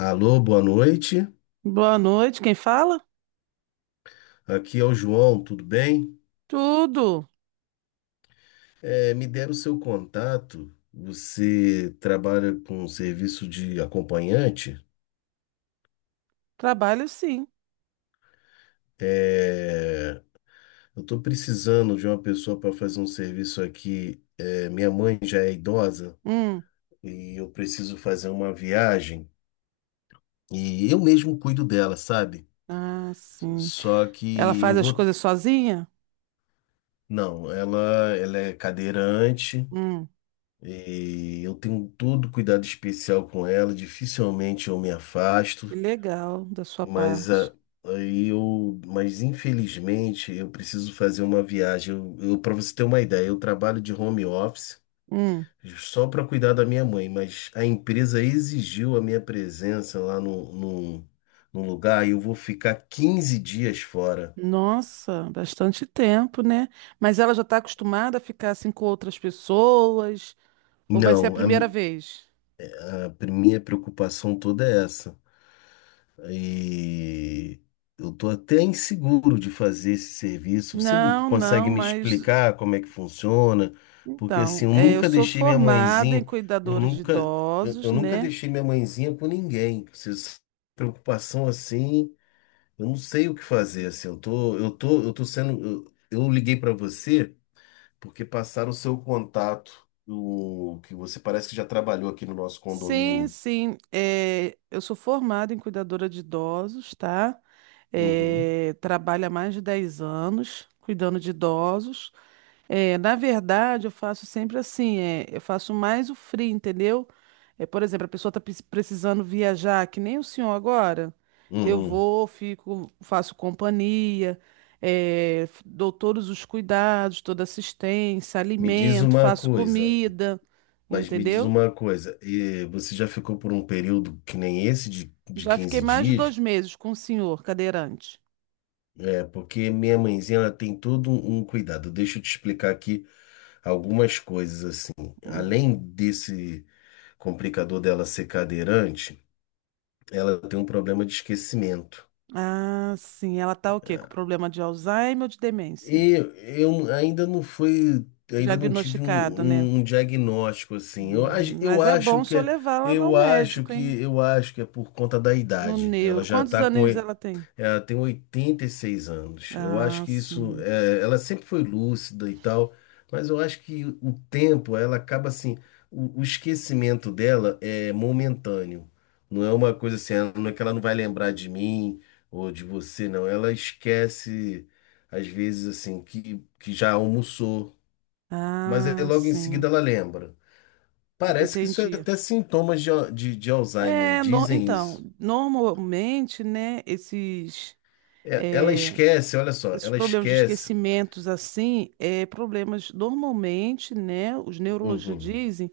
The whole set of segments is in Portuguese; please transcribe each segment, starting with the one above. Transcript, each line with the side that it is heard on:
left: Alô, boa noite.
right: Boa noite, quem fala?
left: Aqui é o João, tudo bem?
right: Tudo.
left: Me deram seu contato. Você trabalha com serviço de acompanhante?
right: Trabalho sim.
left: É, eu estou precisando de uma pessoa para fazer um serviço aqui. Minha mãe já é idosa
right: Hum.
left: e eu preciso fazer uma viagem e eu mesmo cuido dela, sabe?
right: Ah, sim.
left: Só
right: Ela
left: que eu
right: faz as
left: vou.
right: coisas sozinha?
left: Não, ela é cadeirante.
right: Hum.
left: E eu tenho todo cuidado especial com ela, dificilmente eu me
right: Que
left: afasto,
right: legal da sua
left: mas
right: parte.
left: a- mas infelizmente eu preciso fazer uma viagem. Para você ter uma ideia, eu trabalho de home office
right: Hum.
left: só para cuidar da minha mãe, mas a empresa exigiu a minha presença lá no lugar e eu vou ficar 15 dias fora.
right: Nossa, bastante tempo, né? Mas ela já está acostumada a ficar assim com outras pessoas? Ou vai ser a
left: Não, a
right: primeira vez?
left: minha preocupação toda é essa. E eu estou até inseguro de fazer esse serviço. Você
right: Não, não,
left: consegue me
right: mas
left: explicar como é que funciona? Porque assim,
right: então,
left: eu
right: é, eu
left: nunca
right: sou
left: deixei minha
right: formada em
left: mãezinha, eu
right: cuidadores de
left: nunca,
right: idosos,
left: eu nunca
right: né?
left: deixei minha mãezinha com ninguém. Você se- Preocupação assim, eu não sei o que fazer. Assim, eu tô sendo. Eu liguei para você porque passaram o seu contato, que você parece que já trabalhou aqui no nosso
right: Sim,
left: condomínio.
right: sim. É, eu sou formada em cuidadora de idosos, tá?
left: Uhum,
right: É, trabalho há mais de 10 anos cuidando de idosos. É, na verdade, eu faço sempre assim, é, eu faço mais o free, entendeu? É, por exemplo, a pessoa está precisando viajar, que nem o senhor agora. Eu
left: uhum.
right: vou, fico, faço companhia, é, dou todos os cuidados, toda assistência,
left: Me diz
right: alimento,
left: uma
right: faço
left: coisa.
right: comida,
left: Mas me diz
right: entendeu?
left: uma coisa, e você já ficou por um período que nem esse de
right: Já fiquei
left: 15
right: mais de dois
left: dias?
right: meses com o senhor cadeirante.
left: Porque minha mãezinha ela tem todo um cuidado. Deixa eu te explicar aqui algumas coisas assim.
right: Hum.
left: Além desse complicador dela ser cadeirante, ela tem um problema de esquecimento.
right: Ah, sim. Ela tá o quê? Com problema de Alzheimer ou de demência?
left: E eu ainda não fui, ainda não tive um,
right: Diagnosticado, né?
left: um um diagnóstico assim. Eu
right: Mas é bom
left: acho
right: o
left: que
right: senhor
left: é,
right: levar ela ao
left: eu acho
right: médico, hein?
left: que eu acho que é por conta da
right: No
left: idade. Ela
right: neuro.
left: já
right: Quantos
left: está com
right: anos ela tem?
left: Ela tem 86 anos. Eu
right: Ah,
left: acho que isso.
right: sim.
left: Ela sempre foi lúcida e tal, mas eu acho que o tempo, ela acaba assim. O esquecimento dela é momentâneo. Não é uma coisa assim, não é que ela não vai lembrar de mim ou de você, não. Ela esquece, às vezes, assim, que já almoçou, mas aí
right: Ah,
left: logo em seguida
right: sim.
left: ela lembra.
right: Eu
left: Parece que isso é
right: entendi.
left: até sintomas de Alzheimer,
right: É,
left: dizem
right: então,
left: isso.
right: normalmente, né,
left: Ela
right: é,
left: esquece, olha só,
right: esses
left: ela
right: problemas de
left: esquece.
right: esquecimentos, assim, é problemas, normalmente, né, os neurologistas
left: Uhum.
right: dizem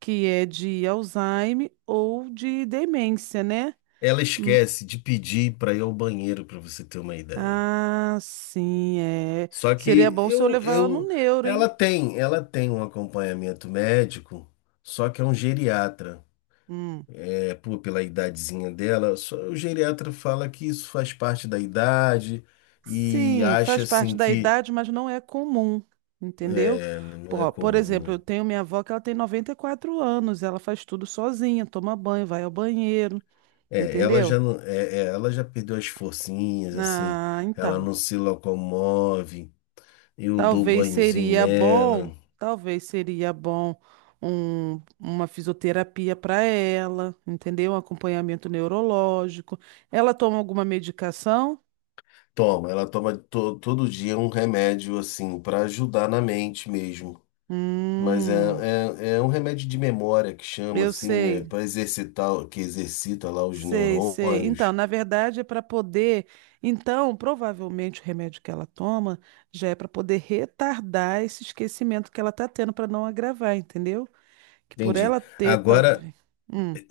right: que é de Alzheimer ou de demência, né?
left: Ela
right: Hum.
left: esquece de pedir para ir ao banheiro, para você ter uma ideia.
right: Ah, sim, é.
left: Só
right: Seria
left: que
right: bom se eu
left: eu,
right: levar ela no
left: eu,
right: neuro, hein?
left: ela tem, ela tem um acompanhamento médico, só que é um geriatra.
right: Hum.
left: Pô, pela idadezinha dela, o geriatra fala que isso faz parte da idade e
right: Sim,
left: acha
right: faz parte
left: assim
right: da
left: que
right: idade, mas não é comum, entendeu?
left: não é
right: Pô, por
left: comum,
right: exemplo, eu
left: né?
right: tenho minha avó que ela tem 94 anos, ela faz tudo sozinha, toma banho, vai ao banheiro,
left: Ela
right: entendeu?
left: já não, ela já perdeu as forcinhas, assim,
right: Ah,
left: ela
right: então.
left: não se locomove, eu dou
right: Talvez
left: banhozinho
right: seria bom,
left: nela.
right: talvez seria bom uma fisioterapia para ela, entendeu? Um acompanhamento neurológico. Ela toma alguma medicação?
left: Toma, ela toma todo dia um remédio assim para ajudar na mente mesmo. Mas
right: Hum,
left: é um remédio de memória que chama
right: eu
left: assim, né,
right: sei,
left: para exercitar, que exercita lá os
right: sei, sei. Então,
left: neurônios.
right: na verdade, é para poder. Então, provavelmente o remédio que ela toma já é para poder retardar esse esquecimento que ela está tendo para não agravar, entendeu? Que por
left: Entendi.
right: ela ter,
left: Agora,
right: talvez.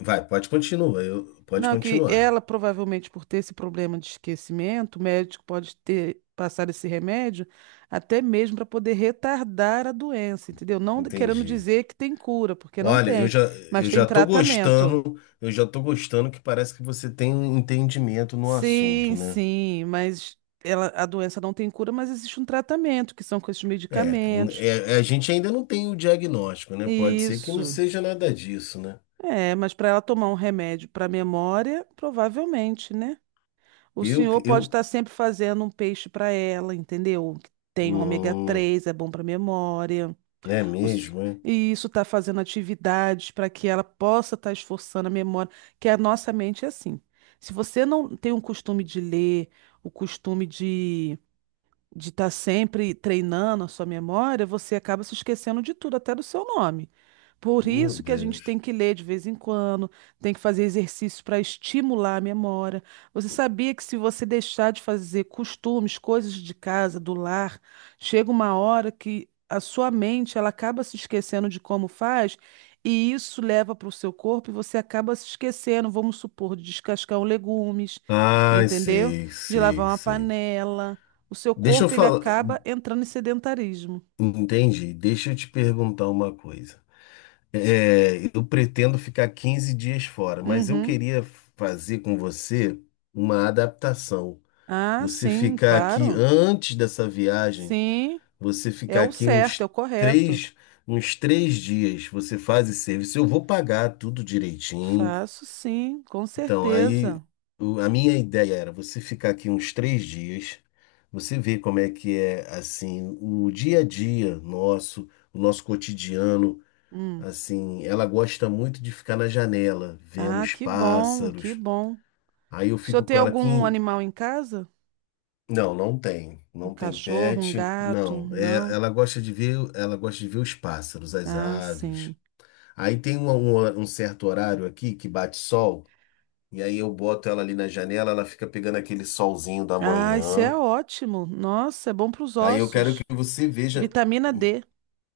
left: vai, pode continuar, pode
right: Não, que
left: continuar.
right: ela provavelmente por ter esse problema de esquecimento, o médico pode ter passado esse remédio até mesmo para poder retardar a doença, entendeu? Não querendo
left: Entendi.
right: dizer que tem cura, porque não
left: Olha,
right: tem, mas tem tratamento.
left: eu já tô gostando que parece que você tem um entendimento no
right: Sim,
left: assunto, né?
right: sim, mas ela, a doença não tem cura, mas existe um tratamento, que são com esses
left: É, n-
right: medicamentos.
left: é, a gente ainda não tem o diagnóstico, né? Pode ser que não
right: Isso.
left: seja nada disso, né?
right: É, mas para ela tomar um remédio para memória, provavelmente, né? O
left: Eu,
right: senhor pode estar
left: eu,
right: sempre fazendo um peixe para ela, entendeu? Que tem ômega
left: hum,
right: 3, é bom para memória.
left: é
right: O s-
left: mesmo, é?
right: E isso está fazendo atividades para que ela possa estar esforçando a memória, que a nossa mente é assim. Se você não tem o costume de ler, o costume de estar sempre treinando a sua memória, você acaba se esquecendo de tudo, até do seu nome. Por
left: Meu
right: isso que a gente
left: Deus.
right: tem que ler de vez em quando, tem que fazer exercício para estimular a memória. Você sabia que se você deixar de fazer costumes, coisas de casa, do lar, chega uma hora que a sua mente ela acaba se esquecendo de como faz, e isso leva para o seu corpo e você acaba se esquecendo, vamos supor, de descascar um legumes,
left: Ai,
right: entendeu?
left: sei,
right: De lavar
left: sei,
right: uma
left: sei.
right: panela. O seu
left: Deixa eu
right: corpo ele
left: falar,
right: acaba entrando em sedentarismo.
left: entendi. Deixa eu te perguntar uma coisa. Eu pretendo ficar 15 dias fora, mas eu
right: Uhum.
left: queria fazer com você uma adaptação.
right: Ah,
left: Você
right: sim,
left: ficar aqui
right: claro.
left: antes dessa viagem,
right: Sim,
left: você
right: é
left: ficar
right: o
left: aqui
right: certo, é o correto.
left: três, uns três dias, você faz esse serviço. Eu vou pagar tudo direitinho.
right: Faço sim, com
left: Então, aí
right: certeza.
left: a minha ideia era você ficar aqui uns 3 dias, você ver como é que é assim o dia a dia nosso, o nosso cotidiano.
right: Hum.
left: Assim, ela gosta muito de ficar na janela, vendo
right: Ah,
left: os
right: que bom, que
left: pássaros.
right: bom. O
left: Aí eu
right: senhor
left: fico
right: tem
left: com ela aqui.
right: algum
left: em-
right: animal em casa?
left: Não, não tem,
right: Um
left: não tem
right: cachorro, um
left: pet,
right: gato?
left: não.
right: Não?
left: Ela gosta de ver os pássaros, as
right: Ah,
left: aves.
right: sim.
left: Aí tem um certo horário aqui que bate sol. E aí eu boto ela ali na janela, ela fica pegando aquele solzinho da
right: Ah, isso é
left: manhã.
right: ótimo. Nossa, é bom para os
left: Aí eu quero que
right: ossos.
left: você veja.
right: Vitamina D.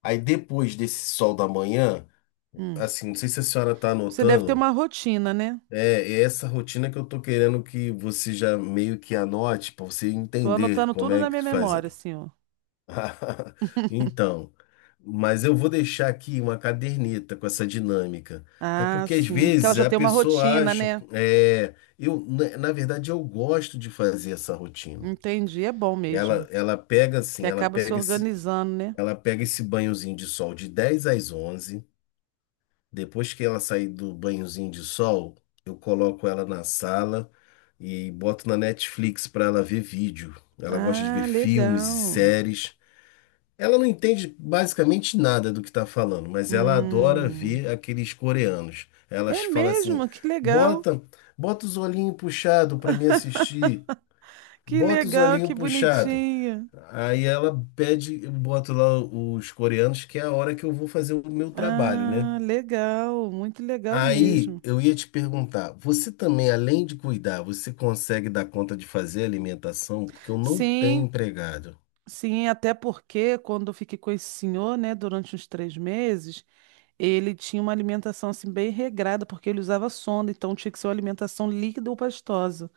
left: Aí depois desse sol da manhã,
right: Hum.
left: assim, não sei se a senhora tá
right: Você deve ter
left: anotando,
right: uma rotina, né?
left: é, é essa rotina que eu tô querendo que você já meio que anote para você
right: Tô
left: entender
right: anotando
left: como
right: tudo
left: é
right: na minha
left: que faz.
right: memória, senhor.
left: Então, mas eu vou deixar aqui uma caderneta com essa dinâmica. É
right: Ah,
left: porque às
right: sim, porque ela
left: vezes
right: já
left: a
right: tem uma
left: pessoa
right: rotina,
left: acha,
right: né?
left: é, eu, na na verdade, eu gosto de fazer essa rotina.
right: Entendi, é bom mesmo.
left: Ela, ela pega
right: Que
left: assim, ela
right: acaba se
left: pega esse,
right: organizando, né?
left: ela pega esse banhozinho de sol de 10 às onze. Depois que ela sair do banhozinho de sol, eu coloco ela na sala e boto na Netflix para ela ver vídeo. Ela gosta de ver
right: Ah,
left: filmes e
right: legal.
left: séries. Ela não entende basicamente nada do que tá falando, mas ela adora
right: Hum.
left: ver aqueles coreanos.
right: É
left: Elas falam assim:
right: mesmo? Que legal.
left: "Bota, bota os olhinhos puxado para me assistir.
right: Que
left: Bota os
right: legal,
left: olhinhos
right: que
left: puxado."
right: bonitinho.
left: Aí ela pede, eu boto lá os coreanos, que é a hora que eu vou fazer o meu trabalho, né?
right: Ah, legal, muito legal
left: Aí
right: mesmo.
left: eu ia te perguntar, você também, além de cuidar, você consegue dar conta de fazer alimentação? Porque eu não tenho
right: Sim,
left: empregado.
right: sim, até porque quando eu fiquei com esse senhor, né, durante uns 3 meses, ele tinha uma alimentação assim bem regrada, porque ele usava sonda, então tinha que ser uma alimentação líquida ou pastosa.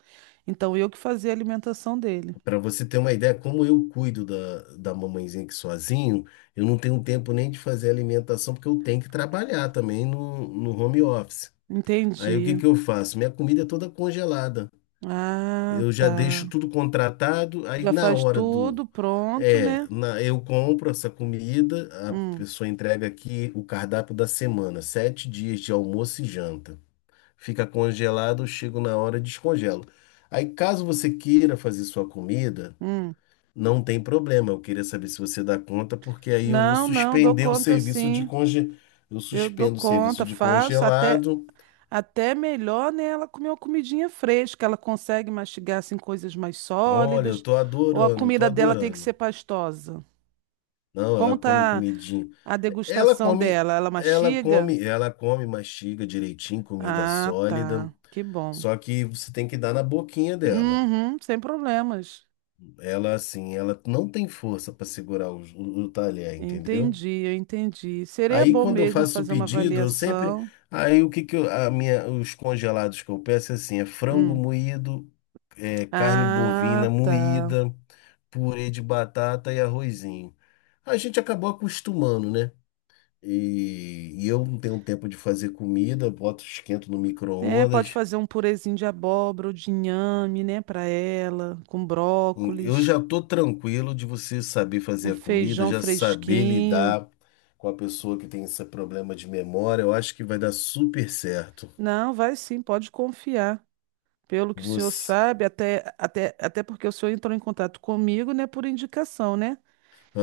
right: Então eu que fazia a alimentação dele.
left: Para você ter uma ideia, como eu cuido da mamãezinha aqui sozinho, eu não tenho tempo nem de fazer alimentação, porque eu tenho que trabalhar também no home office. Aí o que
right: Entendi.
left: que eu faço? Minha comida é toda congelada.
right: Ah,
left: Eu já deixo
right: tá.
left: tudo contratado, aí
right: Já
left: na
right: faz
left: hora do.
right: tudo pronto, né?
left: Eu compro essa comida, a
right: Hum.
left: pessoa entrega aqui o cardápio da semana, 7 dias de almoço e janta. Fica congelado, eu chego na hora e descongelo. Aí, caso você queira fazer sua comida,
right: Hum.
left: não tem problema. Eu queria saber se você dá conta, porque aí eu vou
right: Não, não, dou
left: suspender o
right: conta
left: serviço de
right: sim.
left: conge... Eu
right: Eu dou
left: suspendo o serviço
right: conta,
left: de
right: faço até
left: congelado.
right: até melhor, né? Ela comer uma comidinha fresca, ela consegue mastigar assim coisas mais
left: Olha, eu
right: sólidas,
left: tô
right: ou a
left: adorando, eu tô
right: comida dela tem que ser
left: adorando.
right: pastosa.
left: Não,
right: Como
left: ela come
right: tá
left: comidinho.
right: a
left: É, Ela
right: degustação
left: come,
right: dela? Ela
left: ela
right: mastiga?
left: come, ela come, mastiga direitinho, comida
right: Ah,
left: sólida.
right: tá. Que bom.
left: Só que você tem que dar na boquinha dela.
right: Uhum, sem problemas.
left: Ela, assim, ela não tem força para segurar o talher, entendeu?
right: Entendi, eu entendi. Seria
left: Aí,
right: bom
left: quando eu
right: mesmo
left: faço o
right: fazer uma
left: pedido, eu sempre.
right: avaliação.
left: Aí, o que que eu, a minha, os congelados que eu peço é assim: é frango
right: Hum.
left: moído, é, carne
right: Ah,
left: bovina
right: tá.
left: moída, purê de batata e arrozinho. A gente acabou acostumando, né? E eu não tenho tempo de fazer comida, eu boto, esquento no
right: É, pode
left: micro-ondas.
right: fazer um purezinho de abóbora ou de inhame, né, para ela, com
left: Eu
right: brócolis,
left: já tô tranquilo de você saber
right: um
left: fazer a comida,
right: feijão
left: já saber
right: fresquinho.
left: lidar com a pessoa que tem esse problema de memória. Eu acho que vai dar super certo.
right: Não, vai sim, pode confiar. Pelo que o senhor
left: Você,
right: sabe, até porque o senhor entrou em contato comigo, né, por indicação, né?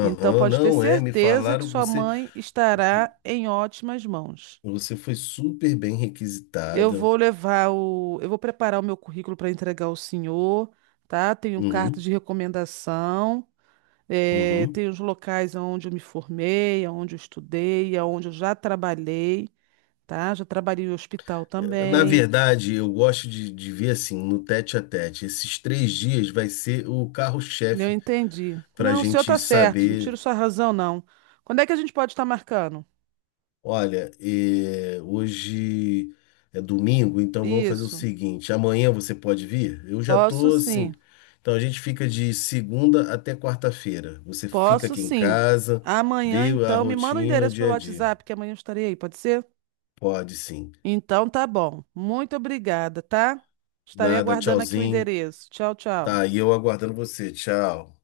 right: Então pode ter
left: não é? Me
right: certeza que
left: falaram que
right: sua
left: você,
right: mãe estará em ótimas mãos.
left: você foi super bem
right: Eu
left: requisitada.
right: vou levar o, eu vou preparar o meu currículo para entregar ao senhor, tá? Tenho carta
left: Uhum,
right: de recomendação. Eh,
left: uhum.
right: tem os locais onde eu me formei, onde eu estudei, onde eu já trabalhei, tá? Já trabalhei em hospital
left: Na
right: também.
left: verdade, eu gosto de ver assim, no tete a tete. Esses 3 dias vai ser o
right: Eu
left: carro-chefe
right: entendi.
left: para a
right: Não, o senhor
left: gente
right: tá certo, não tiro
left: saber,
right: sua razão, não. Quando é que a gente pode estar marcando?
left: olha, hoje é domingo, então vamos fazer o
right: Isso.
left: seguinte, amanhã você pode vir? Eu já
right: Posso
left: tô assim.
right: sim,
left: Então a gente fica de segunda até quarta-feira. Você fica
right: posso
left: aqui em
right: sim.
left: casa,
right: Amanhã,
left: vê a
right: então, me manda o
left: rotina, o
right: endereço
left: dia
right: pelo
left: a dia.
right: WhatsApp, que amanhã eu estarei aí, pode ser?
left: Pode sim.
right: Então tá bom. Muito obrigada, tá? Estarei
left: Nada,
right: aguardando aqui o
left: tchauzinho.
right: endereço. Tchau, tchau.
left: Tá, e eu aguardando você. Tchau.